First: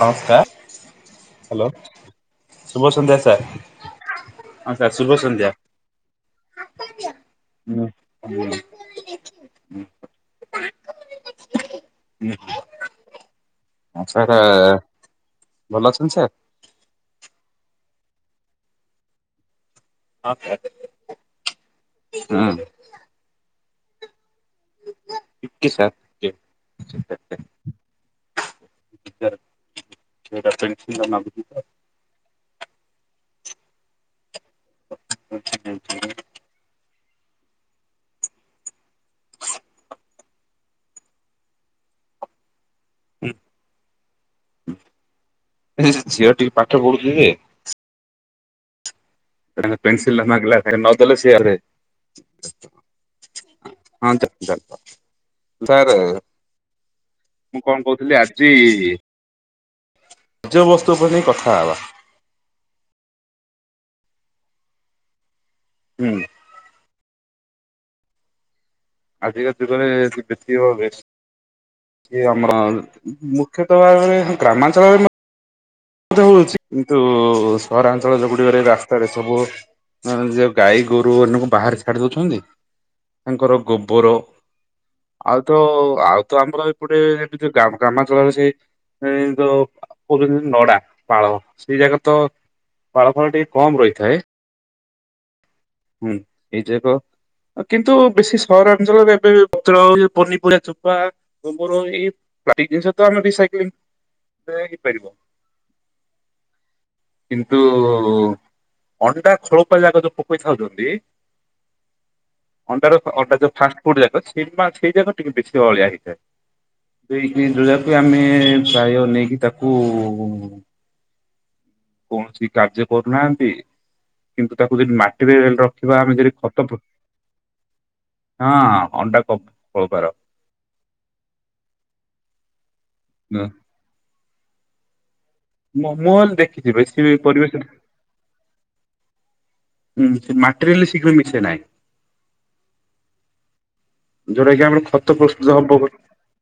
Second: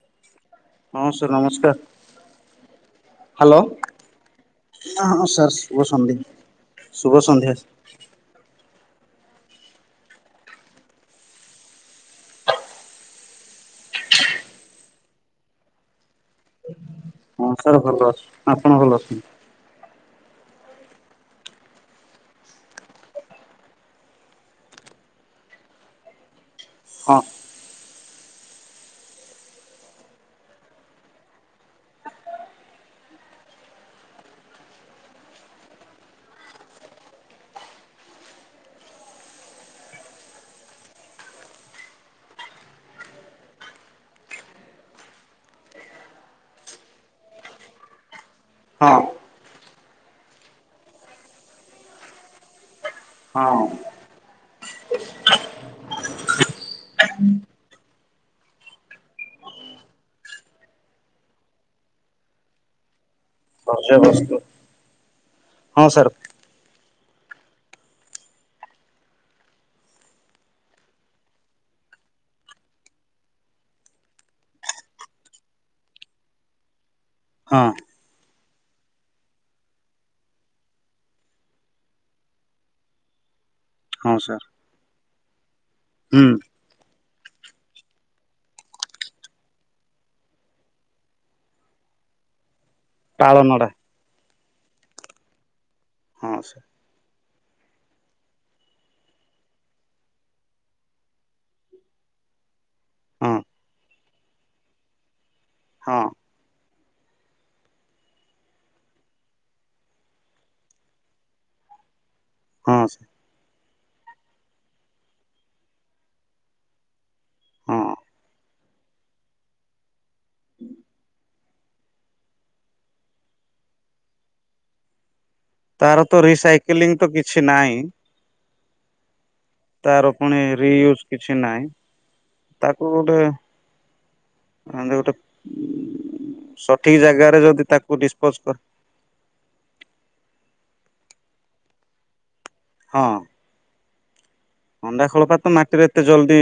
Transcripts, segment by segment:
ନମସ୍କାର ହଁ sir hello ନମସ୍କାର, ଶୁଭ ସନ୍ଧ୍ୟା ସାର୍ ହାଲୋ! ସାର୍ ଶୁଭ ହଁ, ହଁ, ସନ୍ଧ୍ୟା। ସାର୍ ଶୁଭ ସନ୍ଧ୍ୟା, ଶୁଭ ସନ୍ଧ୍ୟା। ହୁଁ, ହୁଁ। ଆଁ ଭଲ ଅଛନ୍ତି ସାର୍? ହଁ, ସାର୍ ଭଲ ଅଛି, ଆପଣ ଭଲ ଅଛନ୍ତି? [unintelligible] ହୁଁ। ଟିକେ ସାର୍ ଟିକେ ହଁ [unintelligible] [unintelligible] [unintelligible] ଏ ସେ ଝିଅଟି ପାଠ ପଢୁଛି ସେ? ହଁ। ତାଙ୍କ ପେନ୍ସିଲିଟା ମାଗିଲା ଏଇନା ନ ଦେଲେ ସିଏ ଆହୁରି [unintelligible] ହଁ, [unintelligible] ମୁଁ କଣ କହୁଥିଲି ଆଜି ବଜ୍ୟବସ୍ତୁ ଉପରେ ନେଇ କଥା ହେବା। ବଜ୍ୟବସ୍ତୁ ହଁ, ହୁଁ ସାର୍। ଆଜିକା ଯୁଗରେ [inaudible] ବେଶ ଇଏ ଆମର ମୁଖ୍ୟତଃ ଭାବରେ ଗ୍ରାମାଞ୍ଚଳରେ ବି ମ ମଧ୍ୟ ହଉଛି କିନ୍ତୁ ହଁ ସହରାଞ୍ଚଳ ଯଉ ଗୁଡିକରେ ରାସ୍ତାରେ ସବୁ ମାନେ ଯଉ ଗାଈ ଗୋରୁ ମାନଙ୍କୁ ବାହାରେ ଛାଡି ଦଉଛନ୍ତି, ତାଙ୍କର ହଁ ଗୋବର ସାର୍ ଆଉ ତ ଆଉ ହୁଁ ତ ଆମର ଏପଟେ ଏମିତି ଗ୍ରାମ ଗ୍ରାମାଞ୍ଚଳରେ ସେ ସେ ଯୋଉ କହୁଛନ୍ତି ନଡା ପାଳ, ସେଇ ଜାଗା ତ ପାଳ ଫାଳ ଟିକେ ପାଳନଡା କମ୍ ରହିଥାଏ। ହୁଁ ହଁ ଏଇ ସାର୍ ଯେ କ କିନ୍ତୁ ବେଶୀ ସହରାଞ୍ଚଳରେ ଏବେ ପତ୍ର ହଉ ପନିପରିବା ଚୋପା ଗୋବର ଏଇ ପ୍ଲାଟିକ ଜିନିଷ ତ ଆମେ ହଁ ରିସାଇକ୍ଲିଙ୍ଗ ହେ ହେଇପାରିବ। ହଁ। କିନ୍ତୁ ଅଣ୍ଡା ଖୋଳପା ଜାକ ଯୋ ପ କେଇଥାଉଛନ୍ତି ହଁ ଅଣ୍ଡାର ସାର୍ ଅଣ୍ଡା ଯଉ ଫା ଖୋଳ ଟା ଯାକ ସେ ସେଇ ଯାକ ଟିକେ ବେଶୀ ଅଳିଆ ହେଇଥାଏ ଦେଇକି ଯୋଉ ହଁ। ଯାକୁ ଆମେ ପ୍ରାୟ ନେଇକି ତାକୁ କୌଣସି କାର୍ଯ୍ୟ କରୁନାହାନ୍ତି କିନ୍ତୁ ତାକୁ ଯଦି ମାଟିରେ ରଖ ତାର ତ ରିସାଇକେଲିଂ ତ କିଛି ନାଇଁ। ହଁ ଅଣ୍ଡା କ ତାର ପୁଣି ରିୟୁଜ କିଛି ନାହିଁ ତାକୁ ଗୋଟେ ଏମ୍ତି ଗୋଟେ ମୁଁ ମୁଁ ହେଲେ ଦେଖିଛି ବେଶୀ ବି ପରିବେଶ କୁ ଡିସପୋଜ୍ କର ହୁଁ ମାଟିରେ ହେଲେ ଶୀଘ୍ର ମିଶେ ନାହିଁ। ହଁ। ଯୋଉଟା କି ଆମର ଅଣ୍ଡା ଖତ ଖୋଳପା ତ ପ୍ରସ୍ତୁତ ହବ ମାଟିରେ ଗୋ ଏତେ ଜଲଦି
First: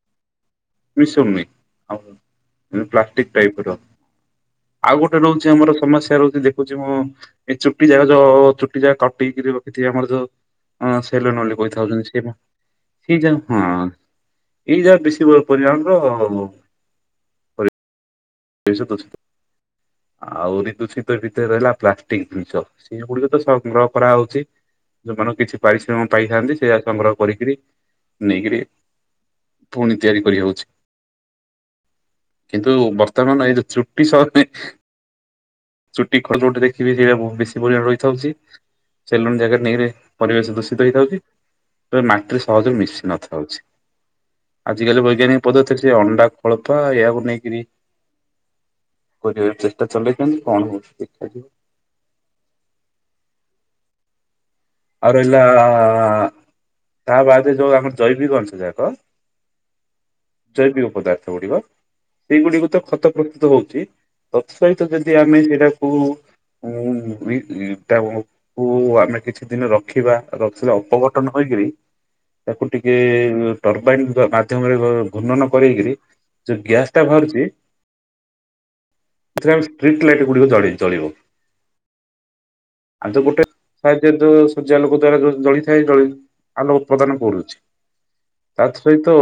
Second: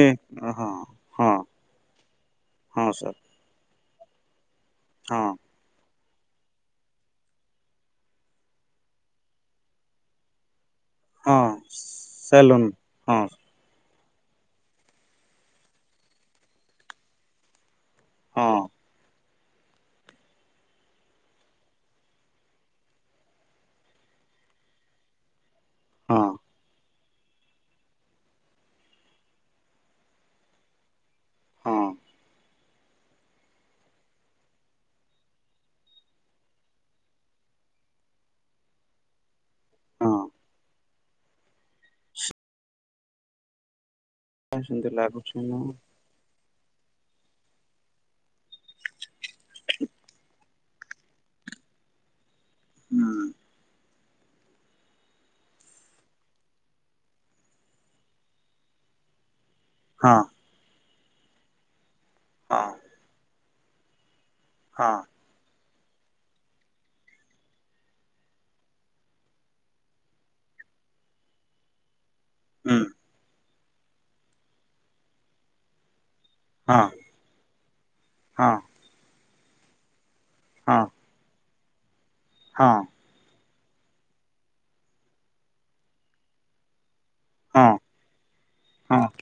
ହଁ ମିଶ [inaudible] ହଁ ହୁଁ ହଁ ସାର୍ ପ୍ଲାଷ୍ଟିକ ଟାଇପ ର ଆଉ ଗୋଟେ ହଁ। ରହୁଛି ଆମର ସମସ୍ୟା ରହୁଛି ଦେଖ ଖୁଚୀ ମୁଁ ଏଇ ଚୁଟି ଯାଗ ଯୋଉ ଚୁଟି ଯା କଟେଇକିରି ରଖିଥିବେ ଆମର ଯୋଉ ହଁ ସେଲୋନ ବୋଲି କହିଥାଉଛନ୍ତି ସେ ମ ସେଲୁନ ହେଇ ହଁ ଯା ହୁଁ ଏଇ ଯା ବେଶୀ ପ ପରିମାଣର ତ ଆଉ ହଁ। ଦୂଷିତ ଅଛି ଆହୁରି ଦୂଷିତ ଭିତରେ ରହିଲା ପ୍ଲାଷ୍ଟିକ ଜିନିଷ ସେ ଗୁଡିକ ତ ସଂଗ୍ରହ କରାହଉଛି ଯୋ ମାନଙ୍କୁ କିଛି ପାରିଶ୍ରମ ହଁ ପାଇଥାନ୍ତି ସେଇଆ ସଂଗ୍ରହ କରିକିରି ନେଇକରି ପୁଣି ତିଆରି କରିହେଉଛି। ହଁ। କିନ୍ତୁ ବର୍ତ୍ତମାନ ଏଇ ଯୋଉ ଚୁଟି ସହ ନି ଚୁଟି [unintelligible] ଗୋଟେ ଦେଖିବେ ସେଇରା ବ ବେଶୀ ପରିମାଣରେ ରହିଥାଉଛି। ସେଲୁନି ଜାଗାରେ ନେଇକିରି ହଁ। ପରିବେଶ ଦୂଷିତ ହେଇଥାଉଛି। ତ ମାଟିରେ ସହଜରେ ମିଶ ନଥାଉଛି ସେମିତି ଆଜିକାଲି ଲାଗୁଛି ବୈଜ୍ଞାନିକ ନା ପଦ୍ଧତିରେ ସେ ଅଣ୍ଡା ଖୋଳପା ଏହାକୁ ନେଇକିରି କରିବା ଇଁ ଚେଷ୍ଟା ଚଲେଇଛନ୍ତି କଣ ହଉଚି ହୁଁ। ଆଉ ରହିଲା ତା ବାଦ ଯୋଉ ଆମର ଜୈବିକ ଅଂଶ ଯାକ ହଁ। ଜୈବିକ ପଦାର୍ଥ ଗୁଡିକ ହଁ ସେଇଗୁଡିକୁ ତ ଖତ ପ୍ରସ୍ତୁତ ହଉଛି ତତ୍ ସହିତ ହଁ ଯଦି ଆ ଆମ ସେଟାକୁ [unintelligible] କୁ ଆମେ କିଛି କିଛି ଦିନ ରଖିବା ରଖିଲେ ଅପଘଟନ ହେଇକିରି ତାକୁ ହୁଁ ଟିକେ ଟର୍ବାଇନ ବ ମାଧ୍ୟମରେ ଘ ଘୁର୍ଣ୍ଣନ କରିକିରି ଯୋଉ ହଁ ଗ୍ୟାସ ଟା ବାହାରୁଚି ହଁ ସେଥିରେ ଆମେ ଷ୍ଟ୍ରିଟ୍ ଲାଇଟ୍ ଗୁଡିକ ଜଳି ହଁ ଜଳିବ। ହଁ। ଆ ତୁ ଗୋଟେ ସେ ଯୋଉ ଶଯ୍ୟା ଲୋକ ଦ୍ଵାରା ଯୋଉ ଜଳିଥାଏ ଜଳି ଆଲୋ ଉତ୍ପାଦନ କରୁଛି ହଁ ହଁ ତାସହିତ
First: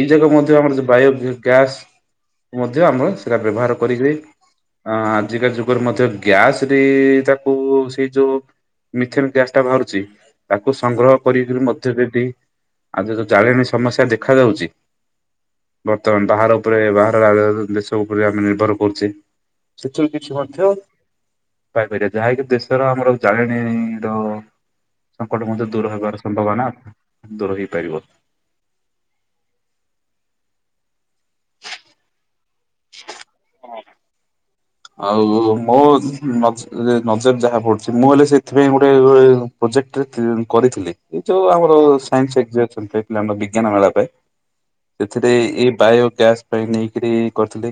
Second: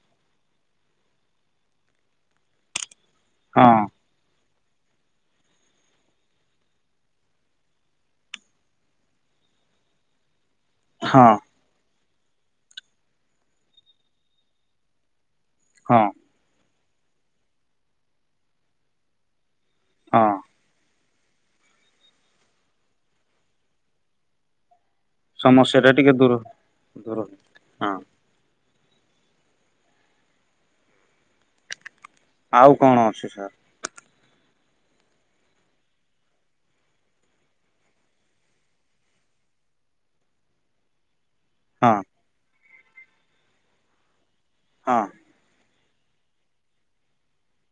ଇ କ ମଧ୍ୟ ଆମର ଯଉ ବାୟ ଗ୍ୟାସ ମଧ୍ୟ ଆମର ସେଟା ବ୍ୟବହାର କରିହୁଏ। ଅ ଆଜିକା ଯୁଗରେ ମଧ୍ୟ ଗ୍ୟାସରେ ତାକୁ ସେଇ ଯୋଉ ମିଥେମ ଗ୍ୟାସ୍ ଟା ବାହାରୁଚି ତାକୁ ହଁ ସଂଗ୍ରହ ହଁ କରିକି ମ ି ଆଉ ଯୋଉ ଜାଳେଣୀ ସମସ୍ୟା ଦେଖାଯାଉଚି ହଁ ବର୍ତ୍ତମାନ ବାହାର ଉପରେ ବାହାର ରାଜ୍ୟ ଦେଶ ଉପରେ ଆମେ ନିର୍ଭର କରୁଚେ। ସେଥିରୁ ହଁ କିଛି ମଧ୍ୟ ପାଇପାରିବା ଯାହାକି ଦେଶର ଆମର ଜାଳେଣି ଦ ସଙ୍କଟ ମଧ୍ୟ ସମସ୍ୟା ଟା ଦୂର ଟିକେ ହେବାର ସମ୍ଭାବନା ଦୂର ହଁ ହେଇପାରିବ। ଆଉ କଣ ଅଛି ସାର୍? ଆଉ ମୋ ମ ନଜର ଯାହା ପଡ଼ୁଚି ମୁଁ ହେଲେ ସେଥିପାଇଁ ଗୋଟେ ପ୍ରୋଜେକ୍ଟ କରିଥିଲି ଏ ଯୋଉ ଆମ ଓ ହଁ ସାଇନ୍ସ ଏଗ୍ଜାନ୍ସଫେକ୍୍ ଆମ ବିଜ୍ଞାନ ମେଳା ପାଇଁ ହଁ ସେଥି ଏଇ ବାୟ ଗ୍ୟାସ୍ ପାଇଁ ନେଇକିରି କରିଥିଲି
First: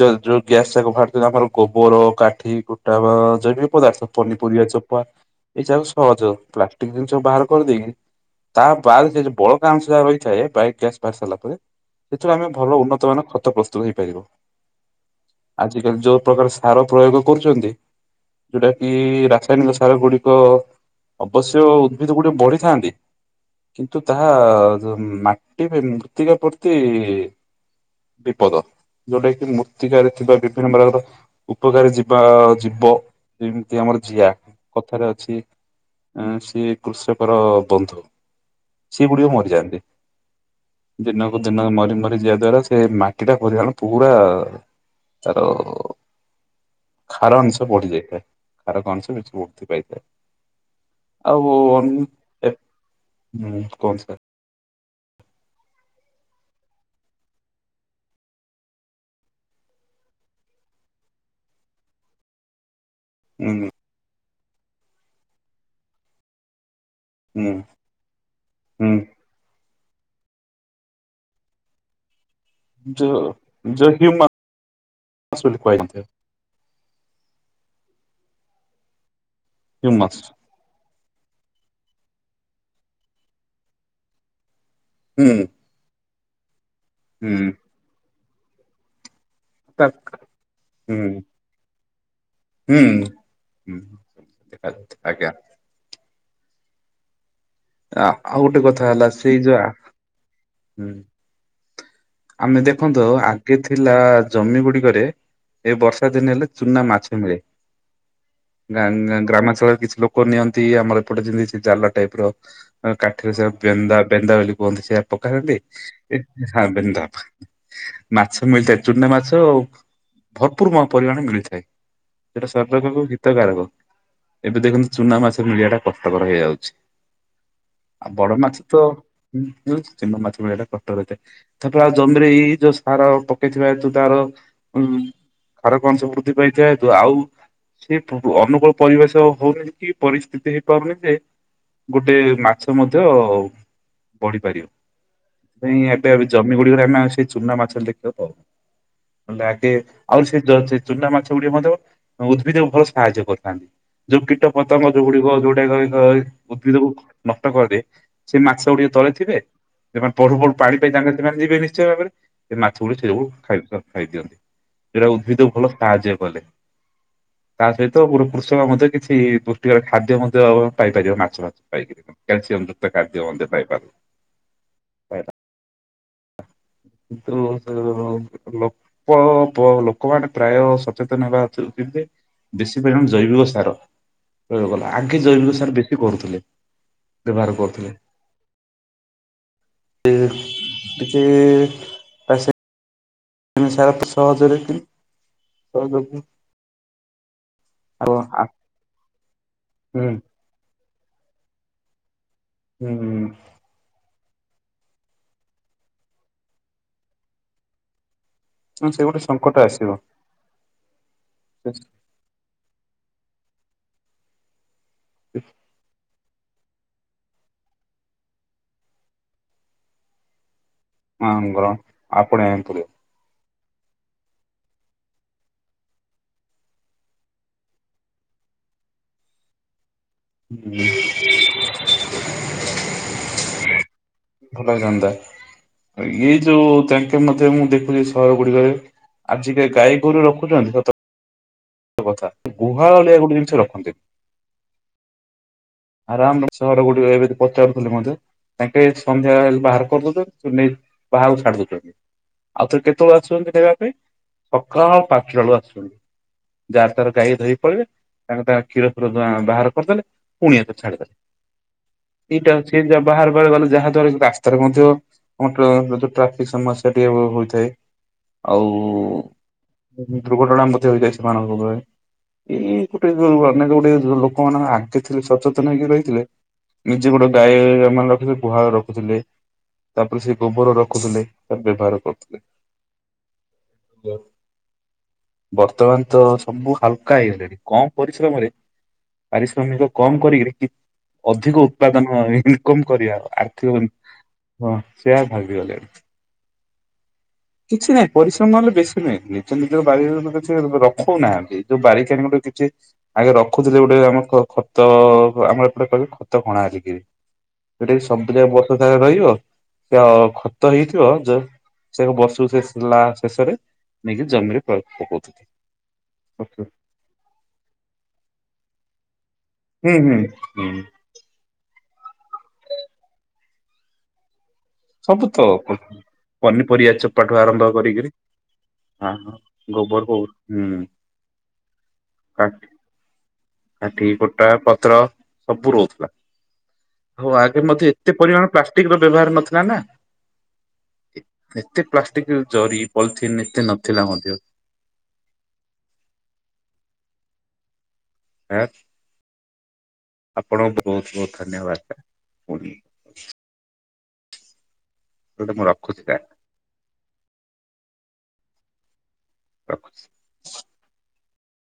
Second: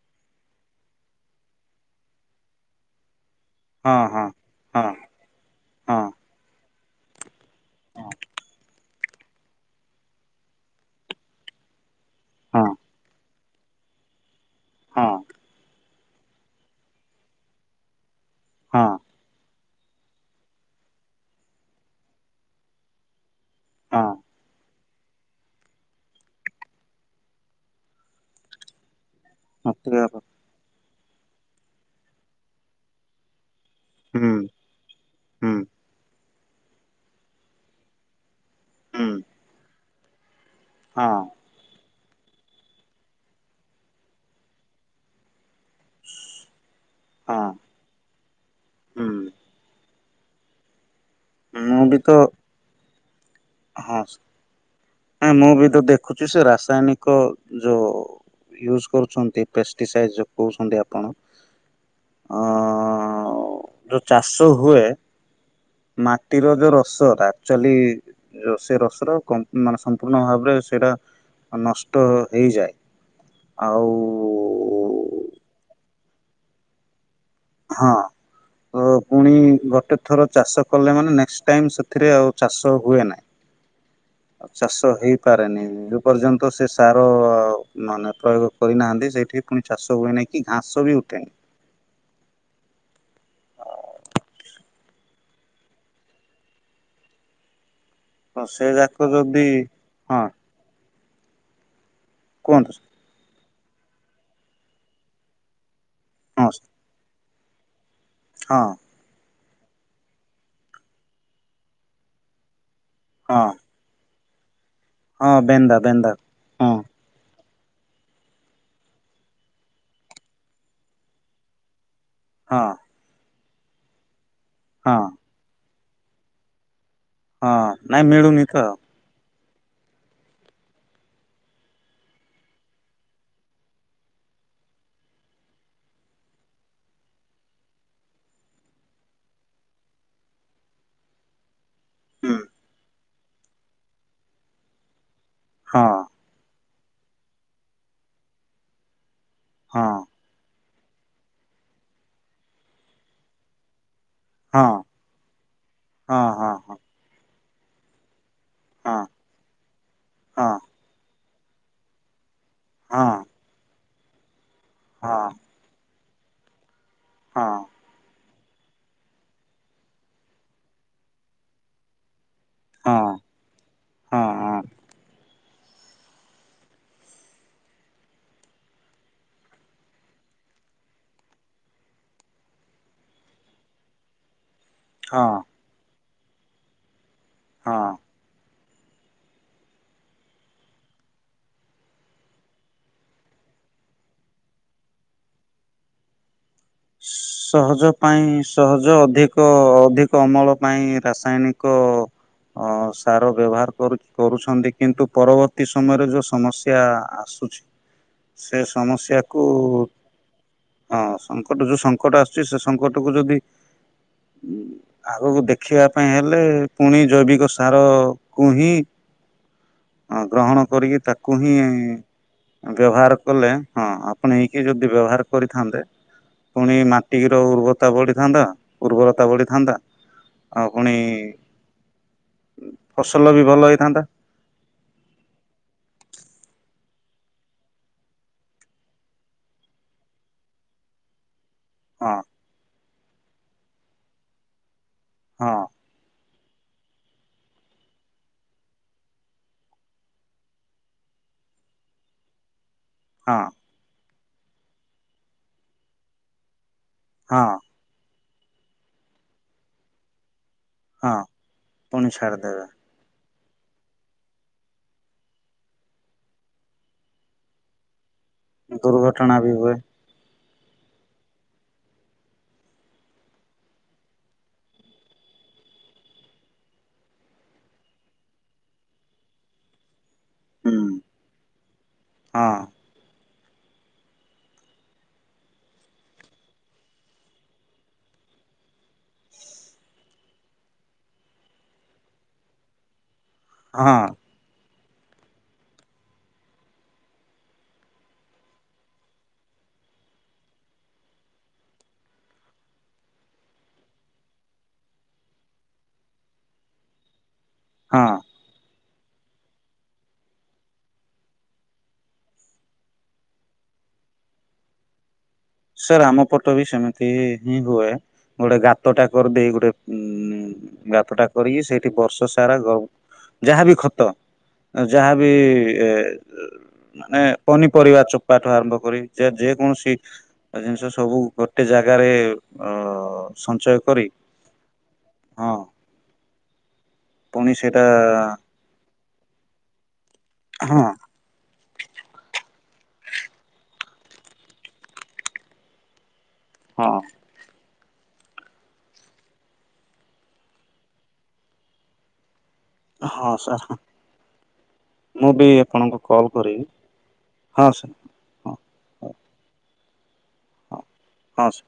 ଯଉ ଯୋଉ ଗ୍ୟାସ୍ ଟାକୁ ବାହାର ଯଉ ଆମର ଗୋବର କାଠି କୁଟା ବା ଜୈବିକ ହଁ ପଦାର୍ଥ ହଁ ପନି ପୁରିବା ହଁ ଚୋପା ଏଇ ଯାକ ହଁ ସହଜ ପ୍ଲାଷ୍ଟିକ ଜିନିଷ ବାହାର କରିଦେଇକି ତା ତାର ସେଯଉ ବଳକା ଅଂଶଯା ରହିଥାଏ ବାୟୀ ଗ୍ୟାସ୍ ବାହାରି ସାରିଲ ପରେ ସେଥିରୁ ଆମେ ହଁ ଭଲ ଉନ୍ନତ ମାନେ ଖତ ପ୍ର ରହିପାରିବ। ହଁ। ଯୋଉ ପ୍ରକାର ସାର ପ୍ରୟୋଗ କରୁଚନ୍ତି ହଁ ଯୋଉଟାକି ରା ରାସାୟନିକ ସାର ଗୁଡ଼ିକ ଅବଶ୍ୟ ଉଦ୍ଭିଦ ଗୁଡ଼ିକ ବଢିଥାନ୍ତି କିନ୍ତୁ, ହଁ ତାହା ମାଟିରେ ମୃତ୍ତିକା ପ୍ରତି ବିପଦ, ଯୋଉଟା କି ମତେ ମୂର୍ତ୍ତିକାରେ ଥିବା ବିଭିନ୍ନ ପ୍ରକାରର ଉପକାରୀ ଯିବା ଯିବ ଯେମି ଯେମିତି ଆମର ଜିଆ, ହୁଁ କଥାରେ ଅଛି ହୁଁ ସିଏ କୃଷକର ବନ୍ଧୁ। ହୁଁ ସେଗୁଡ଼ିକ ମରିଯାଆନ୍ତି ହଁ ଦିନକୁ ଯେହେତୁ ମରି ମରି ଯିବା ଦ୍ଵାରା ସେ ମାଟିଟା ପରିମାଣ ପୁରା ତାର ଖାର ହଁ ଅଂଶ ବଢି ଯାଇଥାଏ, ଖାରକ ହୁଁ ଅଂଶ କିଛି ବୃଦ୍ଧି ପାଇଥାଏ। ଆଉ ମୁଁ ଅନ୍ ବି ତ ଏ ହୁଁ ହଁ କୁହନ୍ତୁ ସାର୍? ହଁ ମୁଁ ବିତ ଦେଖୁଚି, ସେ ରାସାୟନିକ ଯୋଉ ୟୁଜ କରୁଚନ୍ତି ପେଷ୍ଟିସାଇଡ ଯଉ କହୁଚନ୍ତି ଆପଣ ଅ ହୁଁ। ଯୋଉ ଚାଷ ହୁଏ ମାଟିର ଯୋଉ ରସ ଏରା ହୁଁ ଆକ୍ଚୁଆଲି ଯୋଉ ହୁଁ। ସେରସର କଁ ମାନେ ସମ୍ପୂର୍ଣ୍ଣ ଭାବରେ ସେଇଟା ନଷ୍ଟ ହେଇଯାଏ। ଯ ଆଉ ଯ ହ୍ୟମା ବୋଲି କୁହା ଯାଇଥାଏ। ହଁ, ତ ପୁଣି ଗୋଟେ ହ୍ୟୁମାସ୍। ଥର ଚାଷ କଲେ ମାନେ ନେକ୍ସ ଟାଇମ୍ ସେଥିରେ ଆଉ ଚାଷ ହୁଏ ନାହିଁ। ଆଉ ଚାଷ ହୁଁ ହେଇପାରେନି, ଯଉ ପର୍ଯ୍ୟନ୍ତ ସେସାର ହୁଁ ମାନେ ପ୍ରୟୋଗ କରିନାହାନ୍ତି ସେଇଠି ପୁଣି ତା ଚାଷ ହୁଏନାହିଁକି ଘାସବି ହୁଁ ଉଠେନି। ହୁଁ, ହୁଁ ଆଜ୍ଞା। ଆ ଆଉ ତ ଗୋଟେ ସେ କଥା ହେଲା ଯାକ ସେଇ ଯଦି ଯା ହଁ ହୁଁ। ଆମେ କୁହନ୍ତୁ ଦେଖନ୍ତୁ, ଆଗେ ଥିଲା ଜମି ଗୁଡ଼ିକରେ ଏ ବର୍ଷ ବର୍ଷା ଦିନ ହଁ ହେଲେ ଚୁନା ମାଛ ମିଳେ। ହଁ। ଙ୍ଗା ଙ୍ଗା ଗ୍ରାମାଞ୍ଚଳରେ କିଛି ଲୋକ ନିଅନ୍ତି ଆମର ଏପଟେ ଯେମିତି ଜାଲ ଟାଇପ୍ ର ଅ କାଠିରେ ହଁ ସେଇଆ ବେନ୍ଦା ବେନ୍ଦା ବେଲି କୁହନ୍ତି ସେଇଆ ହଁ ପକାଥାନ୍ତି ବେନ୍ଦା ବେନ୍ଦା ହା ହଁ ବେନ୍ଦା। ମାଛ ମିଳିଥାଏ ଚୁନା ମାଛ। ଭରପୁର ମ ପରିମାଣରେ ମିଳିଥାଏ। ଏଟା ହଁ ଶରୀର ପାଖୁ ହିତକାରକ। ଏବେ ଦେଖନ୍ତୁ ହଁ ଚୁନା ମାଛ ମିଳିବାଟା କଷ୍ଟକର ହେଇଯାଉଛି। ହଁ ନାଇଁ ଆଉ ବଡ଼ ମିଳୁନି ମାଛ ତ ଇଁ ମିଳୁଛି ଚୁନା ମାଛ ମିଳିବାଟା କଷ୍ଟକର ଏତେ ଥ ରୁଆ ଜମିରେ ଇଏ ହେଇ ଯୋଉ ସାର ପକେଇଥିବା ତୁ ତାର ଉଁ ଖାରକ ଅଂଶ ବୃଦ୍ଧି ପାଇଯାଏ ହେତୁ ଆଉ ସିଏ ପ ଅନୁକୂଳ ପରିବେଶ ହଉନି କି ପରିସ୍ଥିତି ହେଇପାରୁନି ଯେ ଗୋଟେ ହଁ ମାଛ ମଧ୍ୟ ବଢି଼ପାରିବ। ସେଥିପାଇଁ ଏବେ ଜମି ଗୁଡ଼ିକରେ ଆମେ ଆଉ ସେ ଚୁନା ମାଛ ଦେଖିବାକୁ ପାଉନୁ ନହେଲେ ଆଗେ ହଁ ଆଉ ସେ ଜ ଚେ ଚୁନା ମାଛ ଗୁଡିି଼କ ମଧ୍ୟ ଅଁ ଉଦ୍ଭିଦକୁ ଭଲ ସାହାଯ୍ୟ କରିଥାନ୍ତି। ଯୋଉ କୀଟ ହଁ ପତଙ୍ଗ ଯୋଉଗୁଡି଼କ ଯୋଉଟାକି ଅଇ ଅଇ ହଁ ହଁ ଉଦ୍ଭିଦକୁ ନଷ୍ଟ କରିଦିଏ ସେ ମାଛ ଗୁଡ଼ିକ ହଁ ତଳେ ଥିବେ ଏମା ପଢ଼ୁ ହଁ ପଢ଼ୁ ପାଣି ପାଇ ତାଙ୍କର ସେମାନେ ଯିବେ ନିଶ୍ଚୟ ଭାବରେ। ଏ ମାଛ ହଁ ଗୁଡ଼ି ସେ ଯୋଗୁ ହଁ ଖାଇ ଖ ଖାଇଦିଅନ୍ତି ଯୋଉରା ହଁ ଉଦ୍ଭିଦକୁ ଭଲ ସାହାଯ୍ୟ କଲେ। ହଁ ହଁ ତା ସହିତ ପୁଣି କୃଷକ ମଧ୍ୟ କିଛି ଇ ପୁଷ୍ଟିକର ଖାଦ୍ୟ ମଧ୍ୟ ପାଇପାରିବ ମାଛ ଭାଛ ପାଇକିରି ତ କ୍ୟାଲସିୟମ୍ ଯୁକ୍ତ ଖାଦ୍ୟ ମଧ୍ୟ ପାଇପାରିବ। ହଁ। ତୁ ସେ ଅଳ ଲ ପ ପ ଲୋକମାନେ ପ୍ରାୟ ସଚେତନ ହେବା ଥ୍ରୁ କେମତି ବେଶୀ ପରିମାଣ ଜୈବିକ ସାର ପ୍ରୟୋଗ କଲା। ଆଗେ ହଁ ଜୈବିକ ସାର ବେଶୀ କରୁଥୁଲେ ବ୍ୟବହାର ହଁ କରୁଥୁଲେ। ଏ ଦେଖି ଆମ ସରା ସହଜରେ କି କରଦକୁ ସହଜ ପାଇଁ ସହଜ ଅଧିକ ହୁଁ ଅଧିକ ଅମଳ ନାଇଁ ରାସାୟନିକ ଅ ସାର ବ୍ୟବହାର କରୁଚି। କରୁଛନ୍ତି କିନ୍ତୁ ପରବର୍ତ୍ତୀ ସମୟରେ ଯୋଉ ସମସ୍ୟା ଆସୁଛି ସେ ହୁଁ ଗୋଟେ ସମସ୍ୟାକୁୁ ସଙ୍କଟ ଆସିବ। ହଁ ସଙ୍କଟ ଯୋଉ ସ କଟ ଆସୁଚି ସେ ସଂକଟକୁ ଯଦି ଉଁ ଆଗକୁ ଦେଖେଇବା ପାଇଁ ହେ ଲେ ପୁଣି ଜୈବିକ ସାର କୁ ହିଁ ଅଁ ଗ୍ରହଣ କରିକି ତାକୁ ହଁ ହିଁ ଗ୍ରହଣ ଆପଣେଇବାକୁ ପଡିବ। ବ୍ୟବହାର କଲେ ହଁ ଆପଣେଇକି ଯଦି ବ୍ୟବହାର କରିଥାନ୍ତେ ପୁଣି ମାଟିର ଉର୍ବତା ବଢି଼ଥାନ୍ତା ଉର୍ବରତା ବଢି଼ଥାନ୍ତା। ଆଉ ପୁଣି ଫସଲ ବି ଭଲ ହେଇଥାନ୍ତା। ଭଲ ହେଇଥାନ୍ତା ଏ ଯୋଉ ତାଙ୍କେ ମଧ୍ୟ ମୁଁ ଦେଖୁଚି ସହର ଗୁଡ଼ିକରେ ଆଜିକେ ଗାଈ ଗୋରୁ ରଖୁଚନ୍ତି ସତ ହଁ କଥା ତୁ ଗୁହାଳ ଅଲିଆ ଗୋଟେ ଜିନିଷ ରଖନ୍ତି। ହଁ। ରାମ ସହର ଗୁଡ଼ିକ ଏବେତି ପଚାରୁଥୁଲି ମଧ୍ୟେ। ତାଙ୍କେ ସନ୍ଧ୍ୟା ଏ ବାହାର କରିଦଉଚନ୍ତି ତୁ ନେଇ ବାହାକୁ ଛାଡ଼ି ଦଉଚନ୍ତି। ଆଉ ଥରେ କେତୋଳୁ ହଁ ଆସୁଚନ୍ତି ନେବା ପାଇଁ? ଯାହାର ତାର ଗାଈ ହଁ ଧଇ ପଳେଇବେ ତାଙ୍କ ତା କ୍ଷୀର ଫୀର ଦୁହାଁ ବାହାର କରିଦେଲେ ପୁଣି ଆଉ ଥରେ ଛାଡ଼ି ଦେଲେ ହଁ ପୁଣି ଏଇଟା ଛାଡିଦେବେ ହୋଉଚି କେନ୍ତିଆ ବାହାରୁ ବାହାରୁ ଗଲେ ଯାହା ଦ୍ଵାରା ରାସ୍ତାରେ ମଧ୍ୟ କଂଟ୍ର ର ଯୋଉ ଟ୍ରାଫିକ୍ ସମସ୍ୟା ଟିକେ ହୋ ହୋଇଥାଏ ଆଉ ଦୁର୍ଘଟଣା ବି ହୁଏ ଉଁ ହୁଁ ଦୁର୍ଘଟଣା ମଧ୍ୟ ହେଇଯାଏ ସେମାନଙ୍କ ଓପରେ। ଏଇ ଗୋଟେ ଅନେକ ଗୁଡ଼ିଏ ଲୋ ଲୋକମାନଙ୍କ ଆଗେ ଥିଲେ ସଚେତନ ହେଇକି ରହିଥିଲେ ନିଜେ ଗୋଟେ ଗାଈଆଳରେ ମଲ୍ ରଖିଦେଇ ଗୁହାଳ ରଖୁଥୁଲେ। ତାପରେ ସେ ଗୋବର ହୁଁ ରଖୁଥୁଲେ ତାକୁ ବ୍ୟବହାର କରୁଥୁଲେ ହଁ ଯୋଉ ବର୍ତ୍ତମାନ ତ ସବୁ ହାଲକା ହେଇଗଲେଣି କମ ପରିଶ୍ରମରେ ପାରିଶ୍ରମିକ କମ କରିକିରି କି ଅଧିକ ଉତ୍ପାଦନ ଇନକମ କରିବା ଆର୍ଥିକ ଇନ୍ ହଁ ହଁ ସେ ଆଉ ଭାବିଗଲେ। କିଛି ନାଇ ପରିଶ୍ରମ ହେଲେ ବେଶୀ ନୁହେଁ ନିଜ ନିଜ ବାରି ଘରକୁ କିଛି [unintelligible] ରଖୋଉ ନାହାନ୍ତି ଯୋଉ ବାରି [unintelligible] କିଛି ଆଗେ ରଖୁଥୁଲେ ଗୋଟେ ଆମେ କ ଖତ ଆମର ଏପଟେ କହିବେ ଖତ କଣା ଅଛି କିରି ଏଟା ବି ହଁ ସବୁ ଯାକ ବର୍ଷ ସାରା ରହିବ ତ ଖତ ହେଇଥିବ ଜଷ୍ ସେ କ ବର୍ଷକୁ ଶେଷ ଲା ଶେଷରେ ନେଇକି ଜମିରେ ପରେ ପକୋଉଥୁଲେ। ସାର୍ ଆମ ପଟ ବି ସେମିତି ହିଁ ହୁଏ ଗୋଟେ ଗାତଟା କରଦେଇ ଗୋ ଗୋଟେ ହୁଁ ହୁଁ ହୁଁ ଉଁ ଗାତଟା କରିକି ସେଇଠି ବର୍ଷସାରା ଗ ଯାହାବି ଖତ ଆଉ ସବୁ ଯାହାବି ତ ଏ ପ- ଏ ପନିପରିବା ମାନେ ଚୋପାଠୁ ଆରମ୍ଭ ପନିପରିବା କରିକିରି ଚୋପାଠୁ ଆରମ୍ଭ କରି ହଁ ଯା ହଁ ଯେକୌଣସି ଗୋବର ଫୋବର ହୁଁ ଜିନିଷ ସବୁ ଗୋଟେ ଜାଗାରେ କା ଅ ସଞ୍ଚୟ କାଠି, କରି କୁଟା, ପତ୍ର ହଁ ସବୁ ରହୁଥୁଲା। ହଁ ପୁଣି ଆଗେ ସେଇଟା ମଧ୍ୟ ଏତେ ପରିମାଣ ପ୍ଲାଷ୍ଟିକର ବ୍ୟବହାର ନଥିଲା ନା ଆହଁ। ଏ ଏତେ ପ୍ଲାଷ୍ଟିକ ଜରି ପଲିଥିନ୍ ଏତେ ନଥିଲା ମଧ୍ୟ। ହଁ। ହେଏତ୍ ଆପଣଙ୍କୁ ବୋହୁତ ବୋହୁତ ଧନ୍ୟବାଦ ସ ପୁଣି। ହଁ ସାର୍ ହଁ ମୁଁ ବି ଗୋଟେ ଆପଣଙ୍କୁ ରଖୁଛି ସାର୍ କଲ୍ କରିବି। ହଁ ସାର୍। ହଁ ହଁ ରଖୁଚି। ହଁ ସା